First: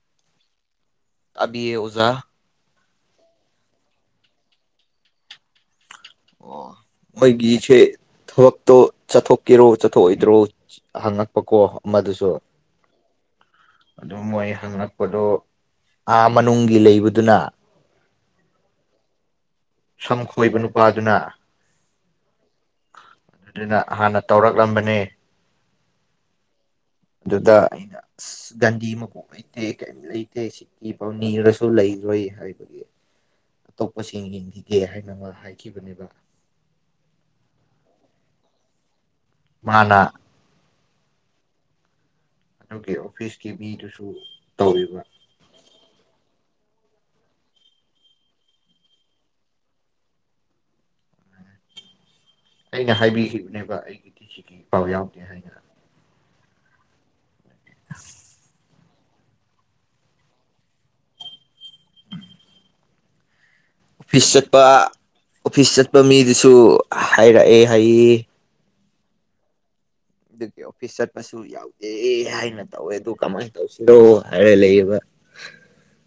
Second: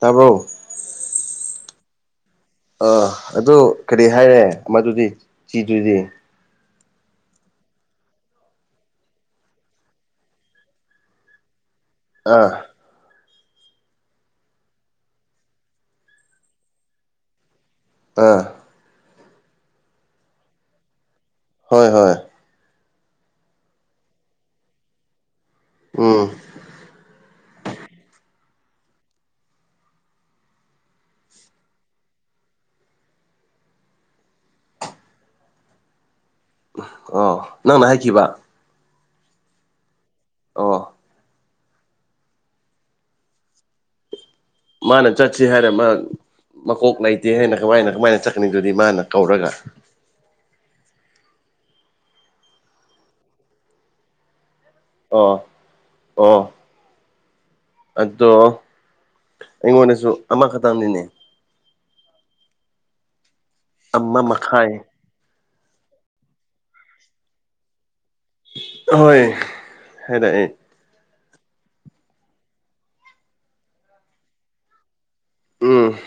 ꯇꯥꯕ꯭ꯔꯣ ꯇꯥꯕꯤꯌꯦ ꯑꯣꯖꯥ ꯑꯥ ꯑꯗꯨ ꯀꯔꯤ ꯍꯥꯏꯔꯦ ꯑꯃꯗꯨꯗꯤ ꯆꯦꯗꯨꯗꯤ ꯑꯣ ꯑꯩꯈꯣꯢꯒꯤꯁꯦ ꯊꯕꯛꯇꯣ ꯆꯠꯊꯣꯛꯀꯦꯔꯣ ꯆꯠꯊꯣꯛꯑꯣꯏꯗ꯭ꯔꯣ ꯍꯪꯉꯛꯄꯀꯣ ꯑꯃꯗꯨꯁꯨ ꯑꯥ ꯑꯗꯨꯝ ꯃꯣꯏ ꯍꯪꯪꯂꯛꯄꯗꯣ ꯑꯥ ꯃꯅꯨꯡꯒꯤ ꯂꯩꯕꯗꯨꯅ ꯑꯥ ꯁꯝ ꯈꯣꯏꯕ ꯅꯨꯄꯥꯗꯨꯅ ꯍꯣꯏ ꯍꯣꯏ ꯑꯗꯨꯅ ꯍꯥꯟꯅ ꯇꯧꯔꯛꯂꯝꯕꯅꯦ ꯎꯝ ꯑꯗꯨꯗ ꯑꯩꯅ ꯒꯥꯟꯙꯤ ꯃꯀꯣꯛ ꯂꯩꯇꯦ ꯀꯩꯝ ꯂꯩꯇꯦ ꯁꯤꯀꯤ ꯐꯥꯎ ꯅꯤꯔꯁꯨ ꯂꯩꯔꯣꯏ ꯍꯥꯏꯕꯒꯤ ꯑꯇꯣꯞꯄꯁꯤꯡ ꯌꯦꯡꯈꯤꯒꯦ ꯍꯥꯏꯅ ꯃ ꯍꯥꯏꯈꯤꯕꯅꯦꯕ ꯑꯣ ꯅꯪꯅ ꯍꯥꯏꯈꯤꯕ ꯃꯥꯅ ꯑꯣ ꯅꯣꯏꯒꯤ ꯑꯣꯐꯤꯁꯀꯤ ꯃꯤꯗꯨꯁꯨ ꯇꯧꯋꯦꯕ ꯃꯥꯅ ꯆꯠꯆꯤ ꯍꯥꯏꯔꯝꯃ ꯃꯀꯣꯛ ꯂꯩꯇꯦ ꯍꯥꯏꯅ ꯀꯃꯥꯏꯅ ꯀꯃꯥꯏꯅ ꯆꯠꯀꯅꯤꯗꯨꯗꯤ ꯃꯥꯅ ꯀꯧꯔꯒ ꯑꯩꯅ ꯍꯥꯏꯕꯤꯈꯤꯕꯅꯦꯕ ꯑꯩꯒꯤꯗꯤ ꯁꯤꯒꯤꯐꯥꯎ ꯌꯥꯎꯗꯦ ꯑꯣ ꯍꯥꯏꯅ ꯑꯣ ꯑꯗꯣ ꯑꯩꯉꯣꯟꯗꯖꯨ ꯑꯃꯈꯥꯇꯪꯅꯤꯅꯦ ꯑꯃ ꯑꯣꯐꯤꯁ ꯆꯠꯄ ꯃꯈꯥꯏ ꯑꯣꯐꯤꯁ ꯆꯠꯄ ꯃꯤꯗꯨꯁꯨ ꯍꯥꯏꯔꯛꯑꯦ ꯍꯥꯏꯌꯦ ꯍꯣꯏ ꯍꯥꯏꯔꯛꯑꯦ ꯑꯗꯨꯒꯤ ꯑꯣꯐꯤꯁ ꯆꯠꯄꯁꯨ ꯌꯥꯎꯗꯦ ꯍꯥꯏꯅ ꯇꯧꯋꯦ ꯑꯗꯨ ꯀꯃꯥꯏ ꯇꯧꯁꯤꯔꯣ ꯍꯥꯏꯔ ꯂꯩꯌꯦꯕ ꯎꯝ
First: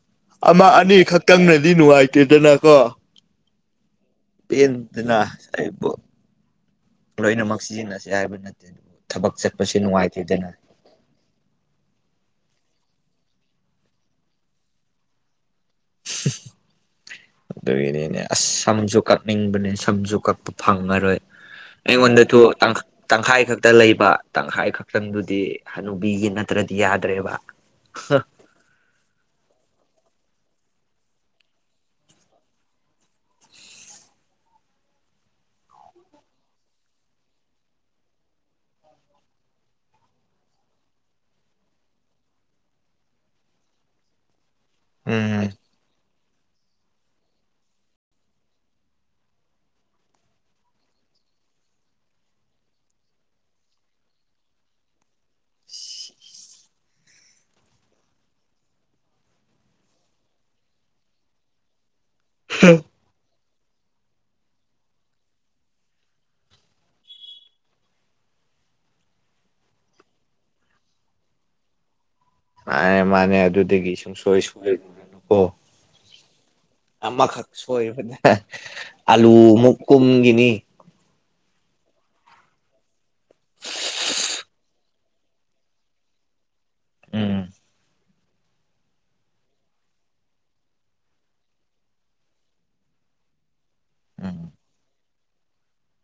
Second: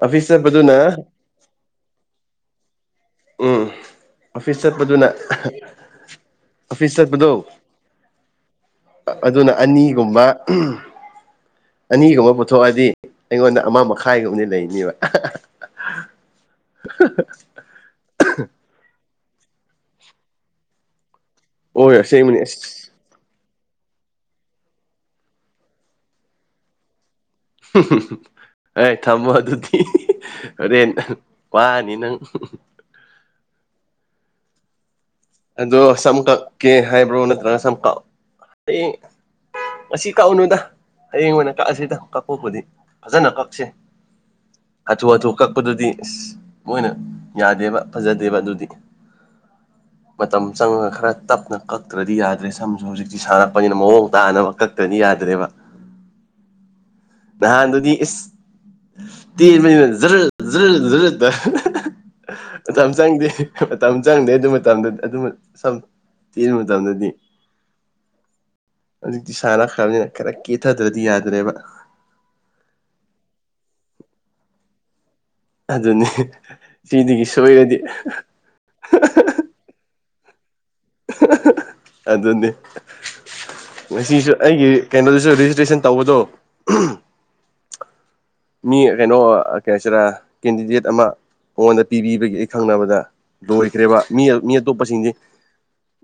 ꯑꯣꯐꯤꯁ ꯑꯃ ꯆꯠꯄꯗꯨꯅ ꯑꯅꯤ ꯈꯛꯇꯪꯅꯗꯤ ꯅꯨꯡꯉꯥꯏꯇꯦꯗꯅꯀꯣ ꯎꯝ ꯑꯣꯐꯤꯁ ꯆꯠꯄꯗꯨꯅ ꯄꯦꯟꯗꯅ ꯑꯍ ꯑꯩꯕꯨ ꯑꯣꯐꯤꯁ ꯆꯠꯄꯗꯣ ꯂꯣꯏꯅꯃꯛ ꯁꯤꯖꯤꯟꯅꯁꯦ ꯍꯥꯏꯕ ꯅꯠꯇꯦ ꯑꯗꯨꯕꯨ ꯑꯥ ꯊꯕꯛ ꯑꯗꯨꯅ ꯆꯠꯄꯁꯦ ꯑꯅꯤꯒꯨꯝꯕ ꯅꯨꯡꯉꯥꯏꯇꯦꯗꯅ ꯎꯝ ꯑꯅꯤꯒꯨꯝꯕ ꯄꯨꯊꯣꯛꯑꯗꯤ ꯑꯩꯉꯣꯟꯗ ꯑꯃ ꯃꯈꯥꯏꯒꯨꯝꯕꯗꯤ ꯂꯩꯅꯦꯕ ꯑꯍ ꯍ ꯑꯍ ꯍ ꯑꯗꯩꯒꯤꯅꯤꯅꯦ ꯑꯁ ꯁꯝꯖꯨ ꯀꯛꯅꯤꯡꯕꯅꯦ ꯁꯝꯖꯨ ꯀꯛꯄ ꯐꯪꯉꯔꯣꯏ ꯑꯣꯏ ꯑꯩꯉꯣꯟꯗꯗꯨ ꯑꯁꯦꯡꯕꯅꯤ ꯇꯪꯈ ꯑꯁ ꯇꯪꯈꯥꯏ ꯈꯛꯇ ꯂꯩꯕ ꯇꯪꯈꯥꯏ ꯈꯛꯇꯪꯗꯨꯗꯤ ꯍꯅꯨꯕꯤꯒꯤ ꯅꯠꯇ꯭ꯔꯗꯤ ꯌꯥꯗ꯭ꯔꯦꯕ [unintelligible] ꯑꯩ ꯊꯝꯃꯣ ꯑꯗꯨꯗꯤ ꯍꯣꯔꯦꯟ ꯋꯥꯅꯤ ꯅꯪ ꯑꯗꯣ ꯁꯝ ꯀꯛꯀꯦ ꯍꯥꯏꯕ꯭ꯔꯣ ꯅꯠꯇ꯭ꯔꯒ ꯁꯝ ꯀꯛ ꯑꯦ ꯉꯁꯤ ꯀꯛꯎꯅꯨꯗ ꯍꯌꯦꯡ ꯑꯣꯏꯅ ꯀꯛꯑꯖꯤꯗ ꯀꯛꯄꯕꯨꯗꯤ ꯐꯖꯅ ꯀꯛꯁꯦ ꯍꯥꯊꯨ ꯍꯥꯊꯨ ꯎꯝ ꯀꯛꯄꯗꯨꯗꯤ ꯑꯁ ꯃꯣꯏꯅ ꯌꯥꯗꯦꯕ ꯐꯖꯗꯦꯕ ꯑꯗꯨꯗꯤ ꯃꯇꯝ ꯆꯪꯉꯒ ꯈꯔ ꯇꯞꯅ ꯀꯛꯇ꯭ꯔꯗꯤ ꯌꯥꯗ꯭ꯔꯦ ꯁꯝꯖꯨ ꯍꯨꯖꯤꯛꯇꯤ ꯁꯥꯡꯉꯛꯄꯅꯤꯅ ꯃꯑꯣꯡ ꯇꯥꯅꯕ ꯀꯛ ꯇꯗꯤ ꯌꯥꯗ꯭ꯔꯦꯕ ꯅꯍꯥꯟꯗꯨꯗꯤ ꯏꯁ ꯇꯦꯟꯕꯅꯤꯅ ꯖꯔ ꯖꯔ ꯖꯔ ꯇ ꯃꯇꯝ ꯆꯪꯗꯦ ꯃꯇꯝ ꯆꯪꯗꯦ ꯑꯗꯨꯃ ꯃꯇꯝꯗ ꯑꯗꯨ ꯁꯝ ꯇꯦꯟꯕ ꯃꯇꯝꯗꯗꯤ ꯍꯧꯖꯤꯛꯇꯤ ꯁꯥꯟꯅꯈ꯭ꯔꯕꯅꯤꯅ ꯈꯔ ꯀꯦꯊꯗ꯭ꯔꯗꯤ ꯌꯥꯗ꯭ꯔꯦꯕ ꯃꯥꯅꯦ ꯃꯥꯅꯦ ꯑꯗꯨꯗꯒꯤ ꯁꯨꯡꯁꯣꯏ ꯁꯣꯏ ꯑꯣ ꯑꯗꯨꯅꯤ ꯁꯤꯗꯒꯤ ꯑꯃꯈꯛ ꯁꯣꯏꯔꯗꯤ ꯁꯣꯏꯕꯅꯦ ꯑꯂꯨ ꯃꯨꯛ ꯀꯨꯝꯒꯤꯅꯤ ꯑꯍ ꯍ ꯑꯗꯨꯅꯤ ꯉꯁꯤꯁꯨ ꯑꯩꯒꯤ ꯀꯩꯅꯣꯖꯨ ꯔꯦꯖꯤꯁꯇ꯭ꯔꯦꯁꯟ ꯇꯧꯕꯗꯣ ꯎꯝ ꯃꯤ ꯀꯩꯅꯣ ꯀꯩ ꯍꯥꯏꯁꯤꯔ ꯀꯦꯟꯗꯤꯗꯦꯠ ꯑꯃ ꯃꯉꯣꯟꯗ ꯄꯤꯕꯤꯕꯒꯤ ꯑꯩ ꯈꯪꯅꯕꯗ ꯂꯣꯏꯈ꯭ꯔꯦꯕ ꯃꯤ ꯎꯝ ꯃꯤ ꯑꯇꯣꯞꯄꯁꯤꯡꯗꯤ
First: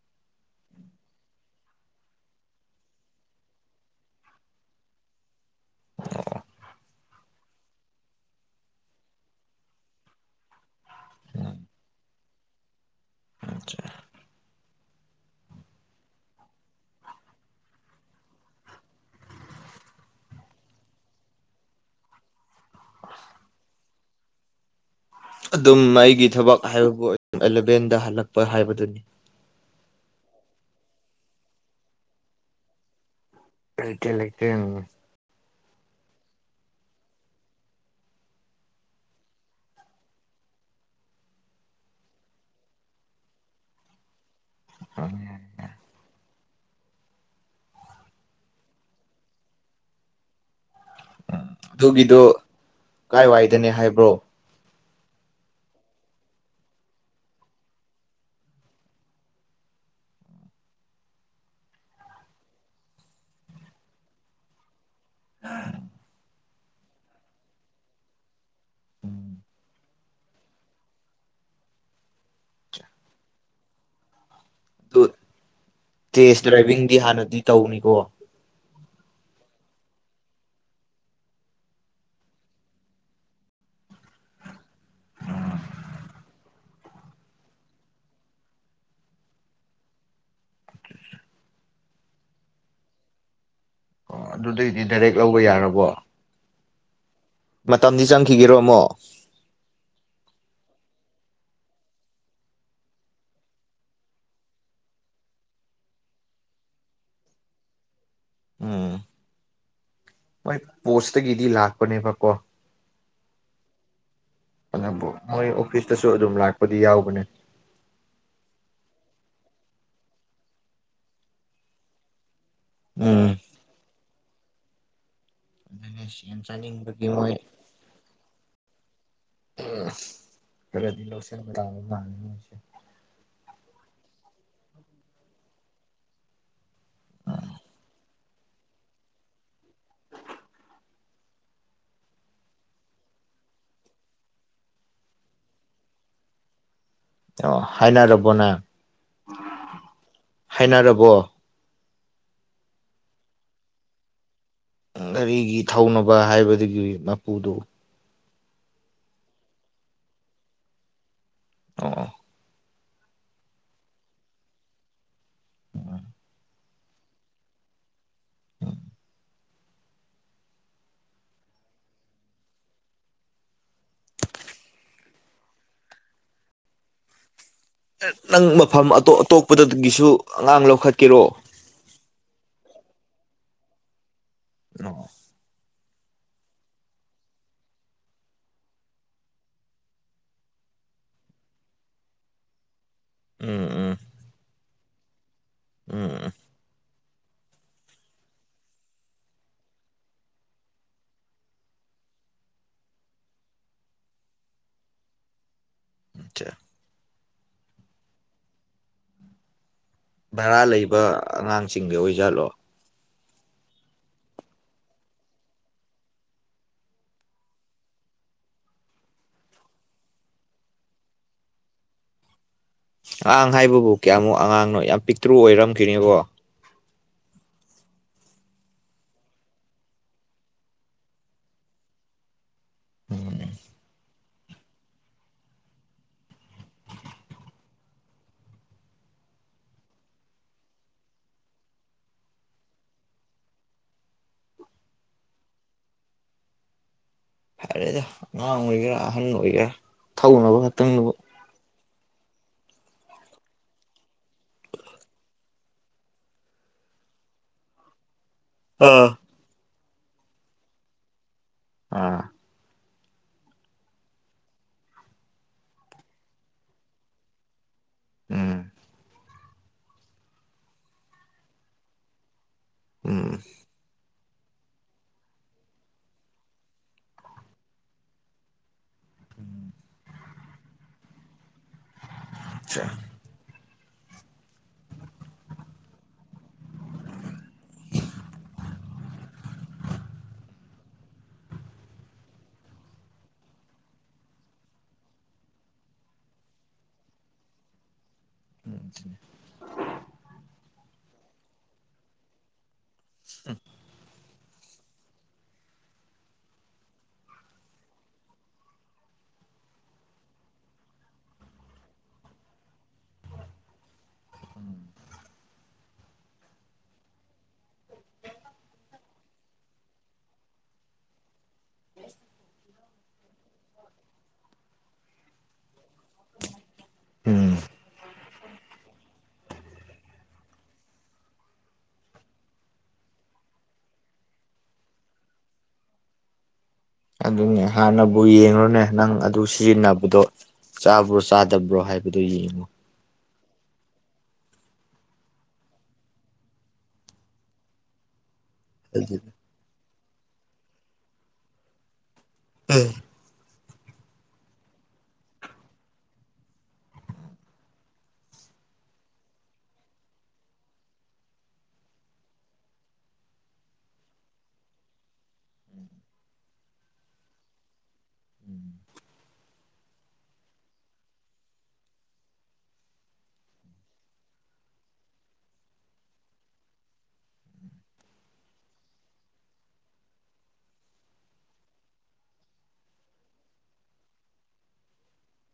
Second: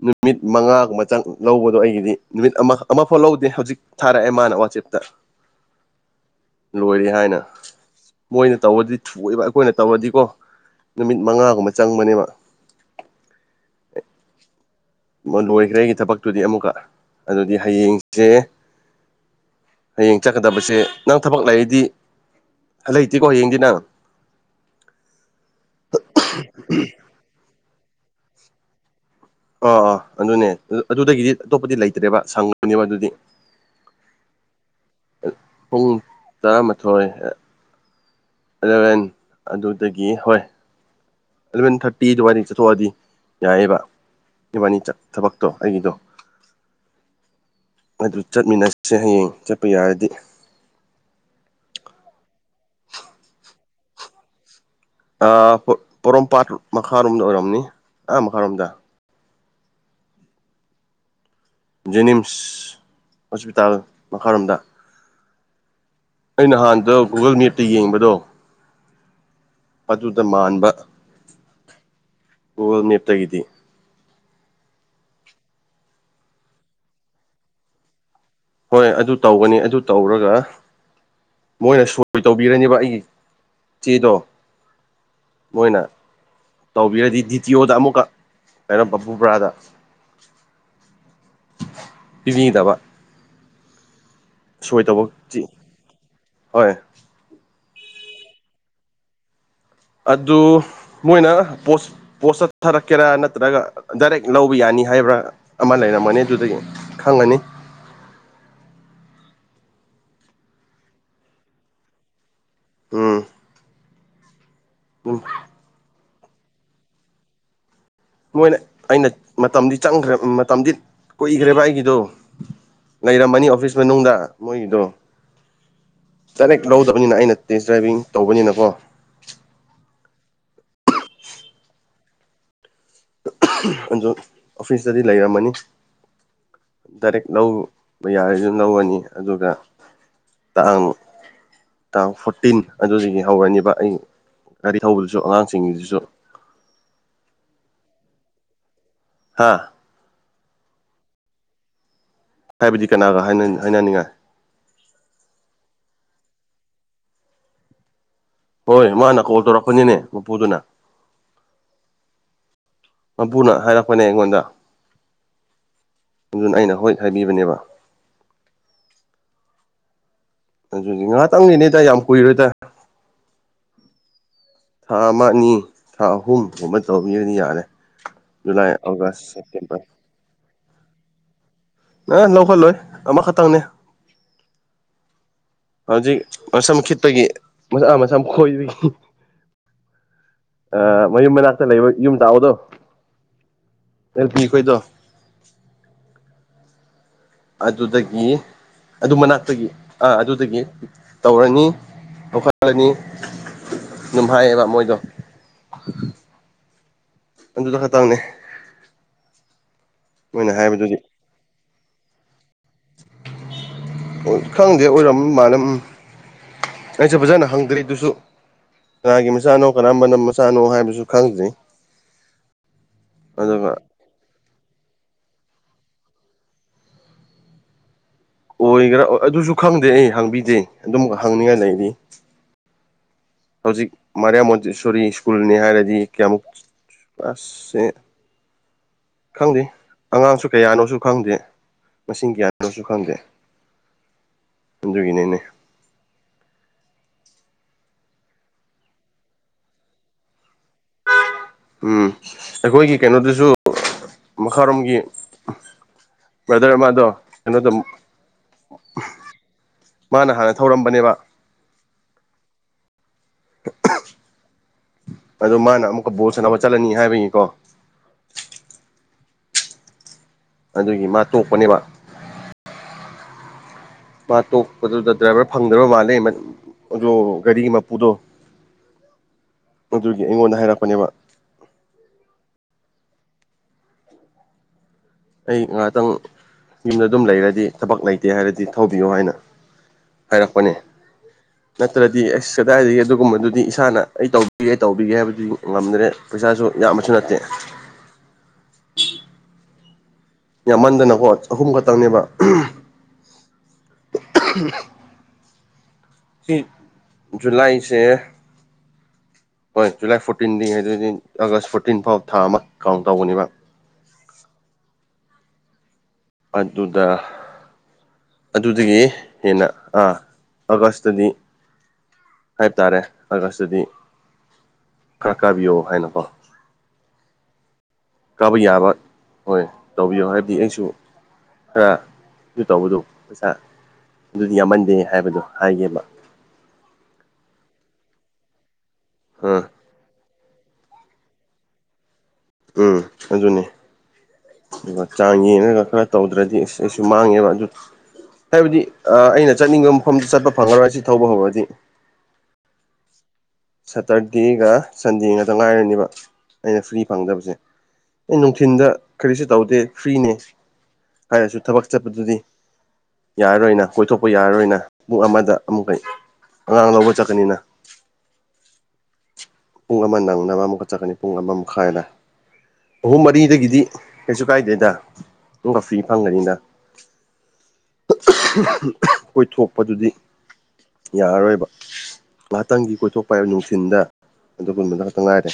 ꯅꯨꯃꯤꯠ ꯃꯉꯥꯒꯨꯝꯕ ꯆꯪ ꯂꯧꯕꯗꯣ ꯑꯩꯒꯤꯗꯤ ꯅꯨꯃꯤꯠ ꯑꯃ ꯑꯃꯐꯛ ꯂꯧꯗꯦ ꯍꯧꯖꯤꯛ ꯊꯥꯔꯛꯑꯦ ꯃꯥꯅ ꯋꯥꯆꯦꯞꯇ ꯂꯣꯏꯔꯦ ꯍꯥꯏꯅ ꯃꯣꯏꯅ ꯇꯧꯕꯗꯤ ꯊꯨꯏꯋꯦꯕ ꯑꯈꯣꯏꯅ ꯇꯧꯔꯗꯤꯀꯣ ꯅꯨꯃꯤꯠ ꯃꯉꯥꯒꯨꯝꯕ ꯆꯪꯕꯅꯦꯕ [unintelligible] ꯃꯥ ꯂꯣꯏꯒ꯭ꯔꯦ ꯑꯩꯒꯤ ꯊꯕꯛꯇꯨꯗꯤ ꯑꯃꯨꯛꯀ ꯑꯗꯨꯗꯤ ꯍꯌꯦꯡꯖꯦ ꯍꯌꯦꯡ ꯆꯠꯀꯗꯕꯁꯦ ꯅꯪ ꯊꯕꯛ ꯂꯩꯔꯗꯤ ꯂꯩꯇꯦꯀꯣ ꯍꯌꯦꯡꯗꯤ ꯅꯪ ꯑꯗꯨꯝ ꯑꯩꯒꯤ ꯊꯕꯛ ꯍꯥꯏꯕꯕꯨ ꯑꯂꯚꯦꯟꯗ ꯍꯜꯂꯛꯄ ꯍꯥꯏꯕꯗꯨꯅꯤ ꯑꯣ ꯑꯣ ꯑꯗꯨꯅꯦ ꯑꯗꯨ ꯑꯗꯨꯗꯒꯤꯗꯤ ꯑꯇꯣꯞꯄꯗꯤ ꯂꯩꯇ꯭ꯔꯦꯕ ꯁꯪꯉꯅꯦꯕ ꯑꯗꯨꯗꯤ ꯂꯩꯇ꯭ꯔꯦ ꯂꯩꯇ꯭ꯔꯦ ꯎꯝ ꯄꯨꯡ ꯇꯔꯥꯃꯊꯣꯏ ꯑꯦꯂꯚꯦꯟ ꯑꯗꯨꯗꯒꯤ ꯍꯣꯏ ꯑꯦꯂꯕꯦꯟ ꯊꯥꯔꯇꯤ ꯑꯗꯨꯋꯥꯏꯗꯩ ꯆꯠꯊꯣꯛꯑꯗꯤ ꯌꯥꯏꯑꯦꯕ ꯏꯕꯥꯅꯤ ꯆꯠ ꯊꯕꯛꯇꯣ ꯑꯩꯒꯤꯗꯣ ꯑꯗꯨ ꯆꯠꯃꯤꯟꯅꯁꯦ ꯍꯌꯦꯡ ꯆꯠꯄ ꯌꯥꯔꯗꯤ ꯑꯗꯨꯒꯤꯗꯣ ꯀꯥꯏꯋꯥꯏꯗꯅꯦ ꯍꯥꯏꯕ꯭ꯔꯣ ꯑꯥ ꯄꯣ ꯄꯣꯔꯣꯝꯄꯥꯠ ꯃꯈꯥꯔꯣꯝꯗ ꯑꯣꯏꯔꯝꯅꯤ ꯑꯥ ꯃꯈꯔꯣꯝꯗ ꯖꯦꯅꯤꯝꯁ ꯍꯣꯁꯄꯤꯇꯥꯜ ꯃꯈꯔꯣꯝꯗ [inaudible] ꯑꯩ ꯅꯍꯥꯟꯗꯣ ꯒꯨꯒꯜ ꯃꯤꯞꯇ ꯌꯦꯡꯕꯗꯣ ꯑꯗꯨꯗ ꯃꯥꯟꯕ ꯒꯨꯒꯜ ꯃꯦꯞꯇꯒꯤꯗꯤ ꯑꯗꯨ ꯇꯦꯁ ꯗ꯭ꯔꯥꯏꯚꯤꯡꯗꯤ ꯍꯥꯟꯅꯗꯤ ꯇꯧꯅꯤꯀꯣ ꯍꯣꯏ ꯑꯗꯨ ꯇꯧꯒꯅꯤ ꯑꯗꯨ ꯇꯧꯔꯒ ꯃꯣꯏꯅ ꯁꯣꯏ ꯇꯧꯕꯤꯔꯅꯤꯕ ꯑꯩꯒꯤ ꯆꯦꯗꯣ ꯃꯣꯏꯅ ꯇꯧꯕꯤꯔꯗꯤ ꯗꯤꯇꯤ ꯑꯣꯗ ꯑꯃꯨꯛꯀ ꯀꯩꯅꯣ ꯕꯥꯄꯨꯕ꯭ꯔꯥꯗ ꯄꯤꯕꯤꯗꯕ ꯑꯣ ꯑꯗꯨꯗꯩꯗꯤ ꯁꯣꯏ ꯇꯧꯕ ꯗꯥꯏꯔꯦꯛ ꯂꯧꯕ ꯌꯥꯔꯕꯣ ꯍꯣꯏ ꯃꯇꯝꯗꯤ ꯆꯪꯈꯤꯒꯦꯔꯣ ꯑꯃꯨꯛ ꯑꯗꯨ ꯃꯣꯏꯅ ꯄꯣꯁ ꯄꯣꯁꯇ ꯊꯔꯛꯀꯦꯔ ꯅꯠꯇ꯭ꯔꯒ ꯗꯥꯏꯔꯦꯛ ꯂꯧꯕ ꯌꯥꯅꯤ ꯍꯥꯏꯕ꯭ꯔꯥ ꯑꯃ ꯂꯩꯔꯝꯃꯅꯤ ꯑꯗꯨꯗꯒꯤ ꯈꯪꯉꯅꯤ ꯎꯝ ꯍꯣꯏ ꯄꯣꯁꯇꯒꯤꯗꯤ ꯂꯥꯛꯄꯅꯦꯕꯀꯣ ꯎꯝ ꯑꯗꯨꯕꯨ ꯃꯣꯏ ꯑꯣꯐꯤꯁꯇꯁꯨ ꯑꯗꯨꯝ ꯂꯥꯛꯄꯗꯤ ꯌꯥꯎꯕꯅꯦ ꯃꯣꯏꯅ ꯑꯩꯅ ꯃꯇꯝꯗꯤ ꯆꯪꯈ꯭ꯔꯦꯞ ꯃꯇꯝꯗꯤ ꯀꯨꯏꯒ꯭ꯔꯦꯕ ꯑꯩꯒꯤꯗꯨ ꯎꯝ ꯂꯩꯔꯝꯃꯅꯤ ꯑꯣꯐꯤꯁ ꯃꯅꯨꯡꯗ ꯃꯣꯏꯒꯤꯗꯣ ꯑꯗꯨꯅꯦ ꯁꯤ ꯌꯥꯝ ꯗꯥꯏꯔꯦꯛ ꯆꯥꯅꯤꯡꯕꯒꯤ ꯂꯧꯗꯕꯅꯤꯅ ꯑꯩꯅ ꯃꯣꯏ ꯇꯦꯁ ꯗ꯭ꯔꯥꯏꯚꯤꯡ ꯇꯧꯕꯅꯤꯅꯀꯣ ꯎꯝ [unintelligible] ꯑꯗꯨ ꯑꯣꯐꯤꯁꯇꯗꯤ ꯂꯩꯔꯝꯃꯅꯤ ꯗꯥꯏꯔꯦꯛ ꯂꯧ ꯕꯥ ꯌꯥꯔꯗꯤ ꯑꯗꯨꯝ ꯂꯧꯔꯅꯤ ꯑꯗꯨꯒ ꯇꯥꯑꯪ ꯇꯥꯡ ꯐꯣꯔꯇꯤꯟ ꯑꯗꯨꯗꯒꯤ ꯍꯧꯔꯅꯤꯕ ꯑꯩ ꯒꯥꯔꯤ ꯊꯧꯕꯗꯨꯁꯨ ꯑꯉꯥꯡꯁꯤꯡꯒꯤꯗꯨꯁꯨ ꯑꯣ ꯍꯥꯏꯅꯔꯕꯣ ꯅꯥ ꯍꯥꯥ ꯍꯥꯏꯅꯔꯕꯣ ꯍꯥꯏꯕꯗꯤ ꯀꯅꯥꯒ ꯍꯥꯏꯅꯟ ꯍꯥꯏꯅꯅꯤꯡꯉꯥꯏ ꯒꯤꯔꯤꯒꯤ ꯊꯧꯅꯕ ꯍꯥꯏꯕꯗꯨꯒꯤ ꯃꯄꯨꯗꯨ ꯍꯣꯏ ꯃꯥꯅ ꯀꯣꯜ ꯇꯧꯔꯛꯄꯅꯤꯅꯦ ꯃꯄꯨꯗꯨꯅ ꯑꯣ ꯑꯣ ꯃꯄꯨꯅ ꯍꯥꯏꯔꯛꯄꯅꯦ ꯑꯩꯉꯣꯟꯗ ꯑꯗꯨꯅ ꯑꯩꯅ ꯍꯣꯏ ꯍꯥꯏꯕꯤꯕꯅꯦꯕ ꯑꯗꯨꯒꯤ ꯉꯍꯥꯛꯇꯪꯒꯤꯅꯤꯗ ꯌꯥꯝ ꯀꯨꯏꯔꯣꯏꯗ ꯊꯥ ꯑꯃ ꯑꯅꯤ ꯊꯥ ꯑꯍꯨꯝ ꯒꯨꯝꯕ ꯇꯧꯕꯤꯔꯗꯤ ꯌꯥꯔꯦ ꯑꯥ ꯅꯪ ꯖꯨꯂꯥꯏ ꯃꯐꯝ ꯑꯇꯣꯞ ꯑꯥꯒꯁ ꯁꯦꯞꯇꯦꯝꯕꯔ ꯑꯇꯣꯞꯄꯗꯒꯤꯁꯨ ꯑꯉꯥꯡ ꯂꯧꯈꯠꯀꯦꯔꯣ ꯅ ꯂꯧꯈꯠꯂꯣꯏ ꯑꯃ ꯈꯛꯇꯪꯅꯦ [unintelligible] ꯍꯧꯖꯤꯛ ꯑꯔꯁꯝꯈꯤꯠꯇꯒꯤ ꯃꯁꯥꯅ‌ ꯃꯁꯝ ꯐꯣꯏꯕꯒꯤ ꯑꯥ ꯃꯌꯨꯝ ꯃꯅꯥꯛꯇ ꯂꯩꯕ ꯌꯨꯝ ꯇꯥꯕꯗꯣ ꯎꯝ ꯎꯝ ꯑꯦꯜ ꯄꯤ ꯈꯣꯏꯗꯣ ꯎꯝ ꯎꯝ ꯑꯗꯨꯗꯒꯤ ꯑꯗꯨ ꯃꯅꯥꯛꯇꯒꯤ ꯑꯥ ꯑꯗꯨꯗꯒꯤ ꯇꯧꯔꯅꯤ ꯂꯧꯈꯠꯂꯅꯤ ꯑꯗꯨꯝ ꯍꯥꯏꯌꯦꯕ ꯃꯣꯏꯗꯣ ꯆꯠ ꯑꯗꯨꯗꯣ ꯈꯇꯪꯅꯦ ꯚꯔꯥ ꯂꯩꯕ ꯑꯉꯥꯡꯁꯤꯡꯗ ꯑꯣꯏꯖꯥꯠꯂꯣ ꯑꯣꯏ ꯈꯪꯗꯦ ꯑꯣꯏꯔꯝ ꯃꯥꯅ ꯎꯝ ꯑꯩꯖꯨ ꯐꯖꯅ ꯍꯪꯗ꯭ꯔꯤ ꯑꯗꯨꯖꯨ ꯀꯅꯥꯒꯤ ꯃꯆꯥꯅꯣ ꯀꯔꯝꯕꯅ ꯃꯆꯥꯅꯣ ꯍꯥꯏꯕꯖꯨ ꯈꯪꯗ꯭ꯔꯤ ꯑꯉꯥꯡ ꯑꯗꯨꯒ ꯍꯥꯏꯕꯕꯨ ꯀꯌꯥꯃꯨꯛ ꯑꯉꯥꯡꯅꯣ ꯌꯥꯝ ꯄꯤꯛꯇ꯭ꯔꯨ ꯑꯣꯏꯔꯝꯈꯤꯅꯤꯀꯣ ꯑꯣꯏꯒꯦꯔꯥ ꯑꯥ ꯑꯗꯨꯖꯨ ꯈꯪꯗꯦ ꯑꯩ ꯍꯪꯕꯤꯗꯦ ꯑꯗꯨꯝ ꯍꯪꯅꯤꯡꯉꯥꯏ ꯂꯩꯔꯤ [inaudible] ꯍꯧꯖꯤꯛ ꯃꯔꯤꯌꯥ ꯃꯣꯟꯇꯦꯁꯣꯔꯤ ꯁ꯭ꯀꯨꯜꯅꯦ ꯍꯥꯏꯔꯗꯤ ꯀꯌꯥꯃꯨꯛ ꯑꯁ ꯈꯪꯗꯦ ꯑꯉꯥꯡꯁꯨ ꯀꯌꯥꯅꯣꯁꯨ ꯈꯪꯗꯦ ꯃꯁꯤꯡ ꯀꯌꯥꯅꯣꯁꯨ ꯈꯪꯗꯦ ꯑꯗꯨꯒꯤꯅꯦꯅꯦ ꯐꯔꯦꯗ ꯑꯉꯥꯡ ꯑꯣꯏꯒꯦꯔꯥ ꯑꯍꯟ ꯑꯣꯏꯒꯦꯔꯥ ꯊꯧꯅꯕ ꯈꯛꯇꯪꯗꯨꯕꯨ ꯎꯝ ꯑꯩꯈꯣꯏꯒꯤ ꯀꯩꯅꯣꯗꯁꯨ ꯃꯈꯥꯔꯣꯝꯒꯤ ꯕ꯭ꯔꯗ꯭ꯔ ꯑꯃꯥꯗꯣ ꯀꯩꯅꯣꯗꯨꯝ ꯑꯥ ꯃꯥꯅ ꯍꯥꯟꯅ ꯊꯧꯔꯝꯕꯅꯦꯕ ꯑꯥ ꯑꯗꯨ ꯃꯥꯅ ꯑꯃꯨꯛꯀ ꯕꯣꯜ ꯁꯥꯟꯅꯕ ꯆꯠꯂꯅꯤ ꯍꯥꯏꯕꯒꯤꯀꯣ ꯎꯝ ꯑꯗꯨꯒꯤ ꯃꯥ ꯇꯣꯛꯄꯅꯦꯕ ꯎꯝ ꯃꯥ ꯇꯣꯛꯄꯗꯨꯗ ꯗ꯭ꯔꯥꯏꯚ꯭ꯔ ꯐꯪꯗ꯭ꯔꯥꯕ ꯃꯥꯜꯂꯦ ꯃ ꯑꯗꯨ ꯒꯥꯔꯤꯒꯤ ꯃꯄꯨꯗꯣ ꯑꯗꯨꯒꯤ ꯑꯩꯉꯣꯟꯗ ꯍꯥꯏꯔꯛꯄꯅꯦꯕ ꯆꯥ ꯑꯩ ꯉꯍꯥꯛꯇꯪ ꯌꯨꯝꯗ ꯑꯗꯨꯝ ꯂꯩꯔꯗꯤ ꯊꯕꯛ ꯂꯩꯇꯦ ꯍꯥꯏꯔꯗꯤ ꯊꯧꯕꯤꯌꯣ ꯍꯥꯏꯅ ꯍꯥꯏꯔꯛꯄꯅꯦ ꯅꯠꯇ꯭ꯔꯗꯤ ꯑꯩꯁ ꯀꯗꯥꯏꯗꯒꯤ ꯑꯗꯨꯒꯨꯝꯕꯗꯨꯗꯤ ꯏꯁꯥꯅ ꯑꯩ ꯇꯧꯕꯤꯒꯦ ꯇꯧꯕꯤꯒꯦ ꯍꯥꯏꯕꯗꯨꯗꯤ ꯉꯝꯗ꯭ꯔꯦ ꯄꯩꯁꯥꯁꯨ ꯌꯥꯝꯕꯁꯨ ꯅꯠꯇꯦ [inaudible] ꯌꯥꯝꯃꯟꯗꯅꯀꯣ ꯑꯍꯨꯝ ꯈꯛꯇꯪꯅꯦꯕ [unintelligible] [unintelligible] ꯑꯦ ꯖꯨꯂꯥꯏꯁꯦ ꯍꯣꯏ ꯖꯨꯂꯥꯏ ꯐꯣꯔꯇꯤꯟꯗꯤ ꯑꯗꯨꯗꯤ ꯑꯥꯒꯁ ꯐꯣꯔꯇꯤꯟ ꯐꯥꯎ ꯊꯥ ꯑꯃ ꯀꯥꯎꯟ ꯇꯧꯕꯅꯦꯕ [inaudible] ꯑꯗꯨꯗ ꯑꯗꯨꯗꯨꯒꯤ ꯍꯦꯟꯅ ꯑꯥ ꯑꯒꯁꯇꯗꯤ ꯍꯥꯏ ꯇꯥꯔꯦ ꯑꯥꯒꯁꯇꯗꯤ ꯈꯔ ꯀꯥꯕꯤꯌꯣ ꯍꯥꯏꯅꯀꯣ ꯎꯝ ꯀꯥꯕ ꯌꯥꯕ ꯍꯣꯏ ꯇꯧꯕꯤꯌꯣ ꯍꯥꯏꯕꯗꯤ ꯑꯩꯁꯨ ꯈꯔ ꯑꯗꯨ ꯇꯧꯕꯗꯨ ꯄꯩꯁꯥ ꯑꯗꯨꯗꯤ ꯌꯥꯝꯃꯟꯗꯦ ꯍꯥꯏꯕꯗꯣ ꯍꯥꯏꯒꯦꯕ ꯑꯗꯨꯅꯦ ꯍꯥꯟꯅꯕꯨ ꯌꯦꯡꯉꯨꯅꯦ ꯅꯪ ꯑꯗꯨ ꯑꯥ ꯁꯤꯖꯤꯟꯅꯕꯗꯣ ꯆꯥꯕ꯭ꯔꯣ ꯆꯥꯗꯕ꯭ꯔꯣ ꯍꯥꯏꯕꯗꯨ ꯌꯦꯡꯉꯣ ꯎꯝ ꯑꯗꯨꯅꯦ ꯑꯗꯨꯒ ꯆꯥꯡ ꯌꯦꯡꯔꯒ ꯈꯔ ꯇꯧꯗ꯭ꯔꯗꯤ ꯑꯁ ꯑꯩꯁꯨ ꯃꯥꯡꯉꯦꯕ ꯑꯗꯨ ꯍꯥꯏꯕꯗꯤ ꯑꯗꯨ ꯑꯥ ꯑꯩꯅ ꯆꯠꯅꯤꯡꯕ ꯃꯐꯝꯗ ꯆꯠꯄ ꯐꯪꯉꯔꯣꯏ ꯁꯤ ꯊꯧꯕ ꯍꯧꯔꯗꯤ ꯑꯦ ꯁꯦꯠꯇꯔꯗꯦꯒ ꯁꯟꯗꯦꯒꯗꯣ ꯉꯥꯏꯔꯅꯤꯕ ꯑꯩꯅ ꯐ꯭ꯔꯤ ꯐꯪꯗꯕꯁꯦ ꯑꯩ ꯅꯨꯡꯊꯤꯟꯗ ꯀꯔꯤꯁꯨ ꯇꯧꯗꯦ ꯐ꯭ꯔꯤꯅꯦ ꯍꯥꯏꯔꯁꯨ ꯊꯕꯛ ꯆꯠꯄꯗꯨꯗꯤ ꯌꯥꯔꯔꯣꯏꯅ ꯀꯣꯏꯊꯣꯛꯄ ꯌꯥꯔꯔꯣꯏꯅ ꯄꯨꯡ ꯑꯃꯗ ꯑꯃꯨꯛꯀ ꯑꯉꯥꯡ ꯂꯧꯕ ꯆꯠꯀꯅꯤꯅ ꯄꯨꯡ ꯑꯃ ꯅꯪꯅꯕ ꯑꯃꯨꯛꯀ ꯆꯠꯀꯅꯤ ꯄꯨꯡ ꯑꯃ ꯃꯈꯥꯏꯗ ꯑꯍꯨꯝ ꯃꯔꯤꯗꯒꯤꯗꯤ ꯀꯩꯁꯨ ꯀꯥꯏꯗꯦꯗ ꯃꯨꯛꯀ ꯐ꯭ꯔꯤ ꯐꯪꯒꯅꯤꯅ ꯀꯣꯏꯊꯣꯛꯄꯗꯨꯗꯤ ꯌꯥꯔꯔꯣꯏꯕ ꯉꯥꯛꯇꯪꯒꯤ ꯀꯣꯏꯊꯣꯛꯄ ꯍꯥꯏꯕ ꯅꯨꯡꯊꯤꯟꯗ ꯑꯗꯨꯒꯨꯝꯕꯗ ꯈꯛꯇꯪ ꯉꯥꯏꯔꯦ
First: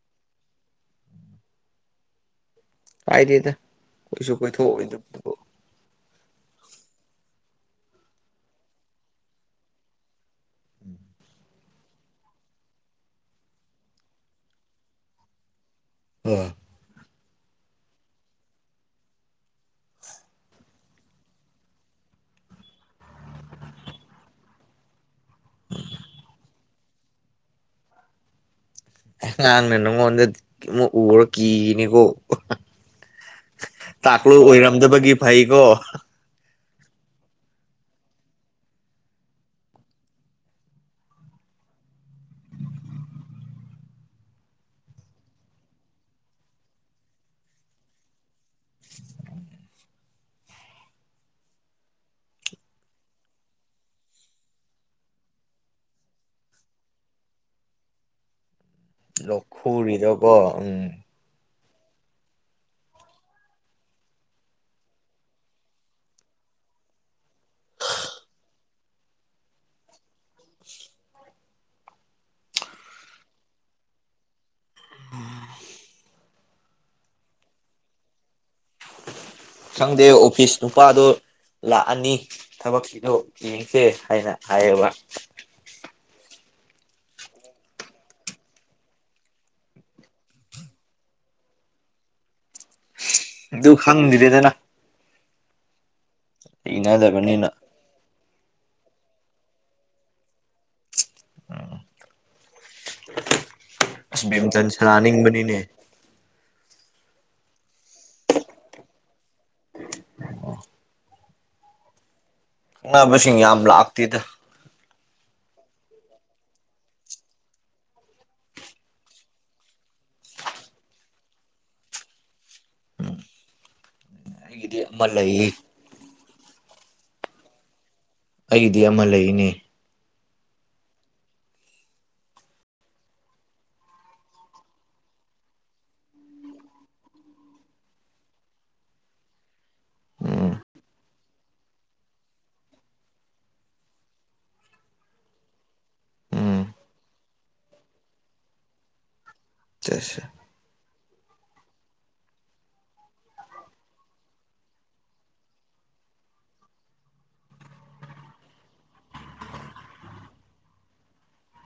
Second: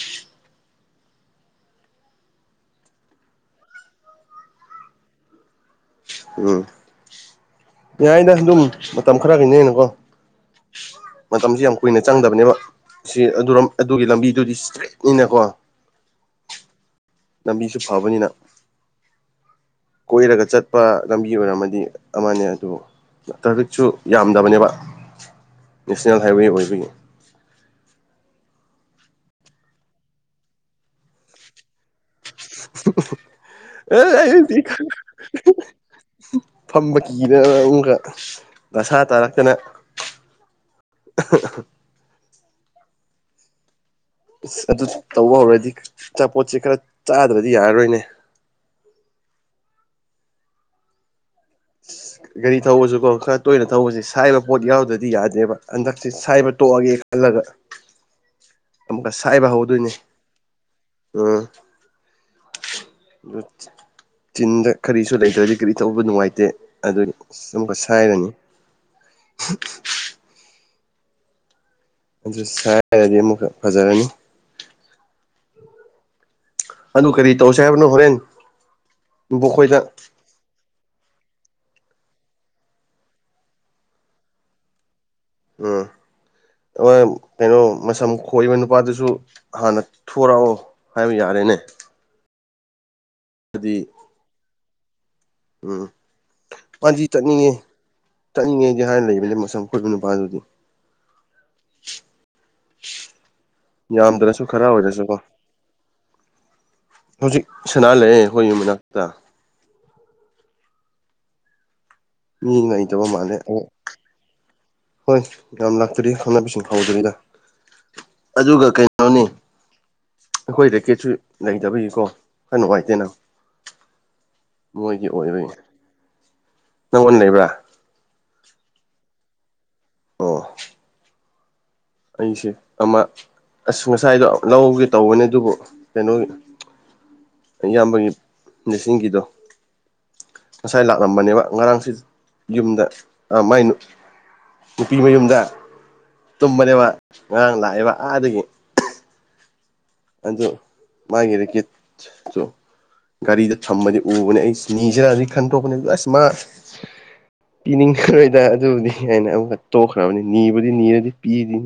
ꯀꯥꯏꯗꯦꯗ ꯀꯣꯏꯁꯨ ꯀꯣꯏꯊꯣꯛ ꯑꯣꯏꯗꯕꯗꯨꯕꯨ ꯎꯝ ꯌꯥꯏꯗ ꯑꯗꯨꯝ ꯃꯇꯝ ꯈꯔꯒꯤꯅꯤꯅꯀꯣ ꯃꯇꯝꯁꯤ ꯌꯥꯝ ꯀꯨꯏꯅ ꯆꯪꯗꯕꯅꯦꯕ ꯁꯤ ꯑꯗꯨꯔꯣꯝ ꯑꯗꯨꯒꯤ ꯂꯝꯕꯤꯗꯨꯗꯤ ꯁꯇ꯭ꯔꯦꯠꯅꯤꯅꯀꯣ ꯑꯣ ꯂꯝꯕꯤꯁꯨ ꯐꯕꯅꯤꯅ ꯀꯣꯏꯔꯒ ꯆꯠꯄ ꯂꯝꯕꯤ ꯑꯣꯏꯔꯝꯃꯗꯤ ꯑꯃꯅꯦ ꯑꯗꯨ ꯇ꯭ꯔꯥꯐꯤꯛꯁꯨ ꯌꯥꯝꯗꯕꯅꯦꯕ ꯅꯦꯁꯅꯦꯜ ꯍꯥꯏꯋꯦ ꯑꯣꯏꯕꯒꯤ ꯑꯉꯥꯡꯅ ꯅꯉꯣꯟꯗ ꯑꯃꯨꯛ ꯎꯔꯒ ꯀꯤꯅꯤꯀꯣ ꯑꯦ ꯗꯥꯛꯀꯨ ꯑꯩꯗꯤ ꯑꯣꯢꯔꯝꯗꯕꯒꯤ ꯐꯩꯀꯣ ꯐꯝꯕ ꯀꯤꯗꯅ ꯑꯃꯨꯛꯀ ꯗꯥꯁꯥ ꯇꯥꯔꯛꯇꯅ [inaudible] ꯑꯁ ꯑꯗꯨ ꯇꯧꯕ ꯍꯧꯔꯗꯤ ꯑꯆꯥꯄꯣꯠꯆꯦ ꯈꯔ ꯆꯥꯗ꯭ꯔꯗꯤ ꯌꯥꯔꯔꯣꯏꯅꯦ [inaudible] ꯒꯔꯤ ꯊꯧꯕꯁꯨꯀꯣ ꯈꯔ ꯇꯣꯏꯅ ꯊꯧꯕꯁꯦ ꯁꯥꯏꯕ ꯄꯣꯠ ꯌꯥꯎꯗꯗꯤ ꯌꯥꯗꯦꯕ ꯍꯟꯗꯛꯁꯦ ꯁꯥꯏꯕ ꯇꯣꯛꯑꯒꯦ ꯈꯜꯂꯒ ꯑꯃꯨꯛꯀ ꯂꯣꯛ ꯁꯥꯏꯕ ꯍꯧꯗꯣꯏꯅꯦ ꯈꯨꯔꯤꯗꯣ ꯀꯣ ꯎꯝ ꯎꯝ ꯗꯨꯠ ꯆꯤꯟꯗ ꯀꯔꯤꯁꯨ ꯂꯩꯇ꯭ꯔꯗꯤ ꯀꯔꯤ ꯇꯧꯕ ꯅꯨꯡꯉꯥꯏꯇꯦ ꯑꯗꯨꯒꯤ ꯑꯃꯨꯛꯀ ꯁꯥꯏꯔꯅꯤ [inaudible] ꯑꯗꯨ ꯁꯥꯏꯔꯅꯤ ꯑꯃꯨꯛꯀ ꯐꯖꯔꯅꯤ [inaudible] ꯑꯗꯨ ꯀꯔꯤ ꯇꯧꯁꯦ ꯍꯥꯏꯕꯅꯣ ꯍꯣꯔꯦꯟ ꯕꯣꯛꯈꯣꯏꯗ ꯈꯪꯗꯦ ꯑꯣꯐꯤꯁ ꯅꯨꯄꯥꯗꯣ ꯂꯥꯛꯑꯅꯤ ꯊꯕꯛꯀꯤꯗꯣ ꯌꯦꯡꯁꯦ ꯍꯥꯏꯅ ꯍꯥꯏꯌꯦꯕ ꯑꯥ ꯑꯣꯏ ꯀꯩꯅꯣ ꯃꯁꯝ ꯈꯣꯏꯕ ꯅꯨꯄꯥꯗꯨꯁꯨ ꯍꯥꯟꯅ ꯊꯣꯔꯛꯑꯣ ꯍꯥꯏꯕ ꯌꯥꯔꯦꯅꯦ ꯗꯨ ꯑꯗꯨꯗꯤ ꯈꯪꯗꯦꯗꯦꯗꯦꯅ ꯎꯝ ꯄꯥꯟꯖꯤ ꯍꯩꯅꯗꯕꯅꯤꯅ ꯆꯠꯅꯤꯡꯉꯤ ꯆꯠꯅꯤꯡꯉꯦꯗꯤ ꯍꯥꯢꯔ ꯂꯩꯕꯅꯦ ꯃꯁꯝ ꯈꯣꯢꯕ ꯅꯨꯄꯥꯗꯨꯗꯤ ꯑꯁ ꯌꯥꯝꯗ꯭ꯔꯁꯨ ꯈꯔ ꯕꯦꯝꯇꯟ ꯑꯣꯢꯔꯁꯨꯀꯣ ꯁꯥꯟꯅꯅꯤꯡꯕꯅꯤꯅꯦ ꯍꯧꯖꯤꯛ ꯁꯅꯥ ꯂꯩꯑꯦ ꯑꯩꯈꯣꯢ ꯌꯨꯝ ꯃꯅꯥꯛꯇ ꯃꯤ ꯂꯩꯇꯕ ꯃꯥꯜꯂꯦ ꯈꯪꯅꯕꯁꯤꯡ ꯑꯣ ꯌꯥꯝ ꯂꯥꯛꯇꯦꯗ ꯍꯣꯢ ꯌꯥꯝ ꯂꯥꯛꯇ꯭ꯔꯤ ꯈꯪꯅꯕꯤꯁꯤꯡ ꯍꯧꯗ꯭ꯔꯤꯗ ꯑꯗꯨꯒ ꯀꯩꯅꯣꯅꯦ ꯑꯩꯈꯣꯏ ꯔꯦꯀꯦꯠꯁꯨ ꯂꯩꯇꯕꯒꯤꯀꯣ ꯈꯔ ꯅꯨꯡꯉꯥꯏꯇꯦꯅ ꯑꯩꯒꯤꯗꯤ ꯑꯃ ꯃꯣꯏꯒꯤ ꯑꯣꯏꯕꯩ ꯂꯩꯌꯦ ꯅꯪꯉꯣꯟ ꯂꯩꯕ꯭ꯔꯥ ꯑꯩꯒꯤꯗꯤ ꯑꯃ ꯂꯩꯌꯦꯅꯦ ꯑꯣ ꯑꯩꯁꯦ ꯑꯃ ꯑꯁ ꯉꯁꯥꯏꯗꯣ ꯂꯧꯒꯦ ꯇꯧꯕꯅꯦ ꯑꯗꯨꯕꯨ ꯀꯩꯅꯣꯒꯤ ꯏꯌꯥꯝꯕꯒꯤ ꯅꯤꯁꯤꯡꯒꯤꯗꯣ ꯎꯝ ꯉꯁꯥꯏ ꯂꯥꯛꯂꯝꯕꯅꯦꯕ ꯉꯔꯥꯡꯁꯤ ꯌꯨꯝꯗ ꯑꯥ ꯃꯥꯏ ꯅꯨ ꯅꯨꯄꯤ ꯃꯌꯨꯝꯗ ꯎꯝ ꯇꯨꯝꯕꯅꯦꯕ ꯉꯔꯥꯡ ꯂꯥꯛꯑꯦꯕ ꯑꯥꯗꯒꯤ ꯁꯦꯁ ꯗꯣ ꯃꯥꯒꯤ ꯔꯦꯀꯤꯠꯆꯣ ꯒꯥꯔꯤꯗ ꯊꯝꯃꯗꯤ ꯎꯕꯅꯦ ꯑꯩ ꯅꯤꯖꯦꯔꯗꯤ ꯈꯟꯇꯣꯛꯄꯅꯦꯗꯨ ꯑꯁ ꯃꯥ ꯄꯤꯅꯤꯡꯈ꯭ꯔꯣꯏꯗ ꯑꯗꯨꯕꯨꯗꯤ ꯍꯦꯅ ꯑꯃꯨꯛꯀ ꯇꯣꯛꯈ꯭ꯔꯕꯅꯤ ꯅꯤꯕꯨꯗꯤ ꯅꯤꯔꯗꯤ ꯄꯤꯅꯤ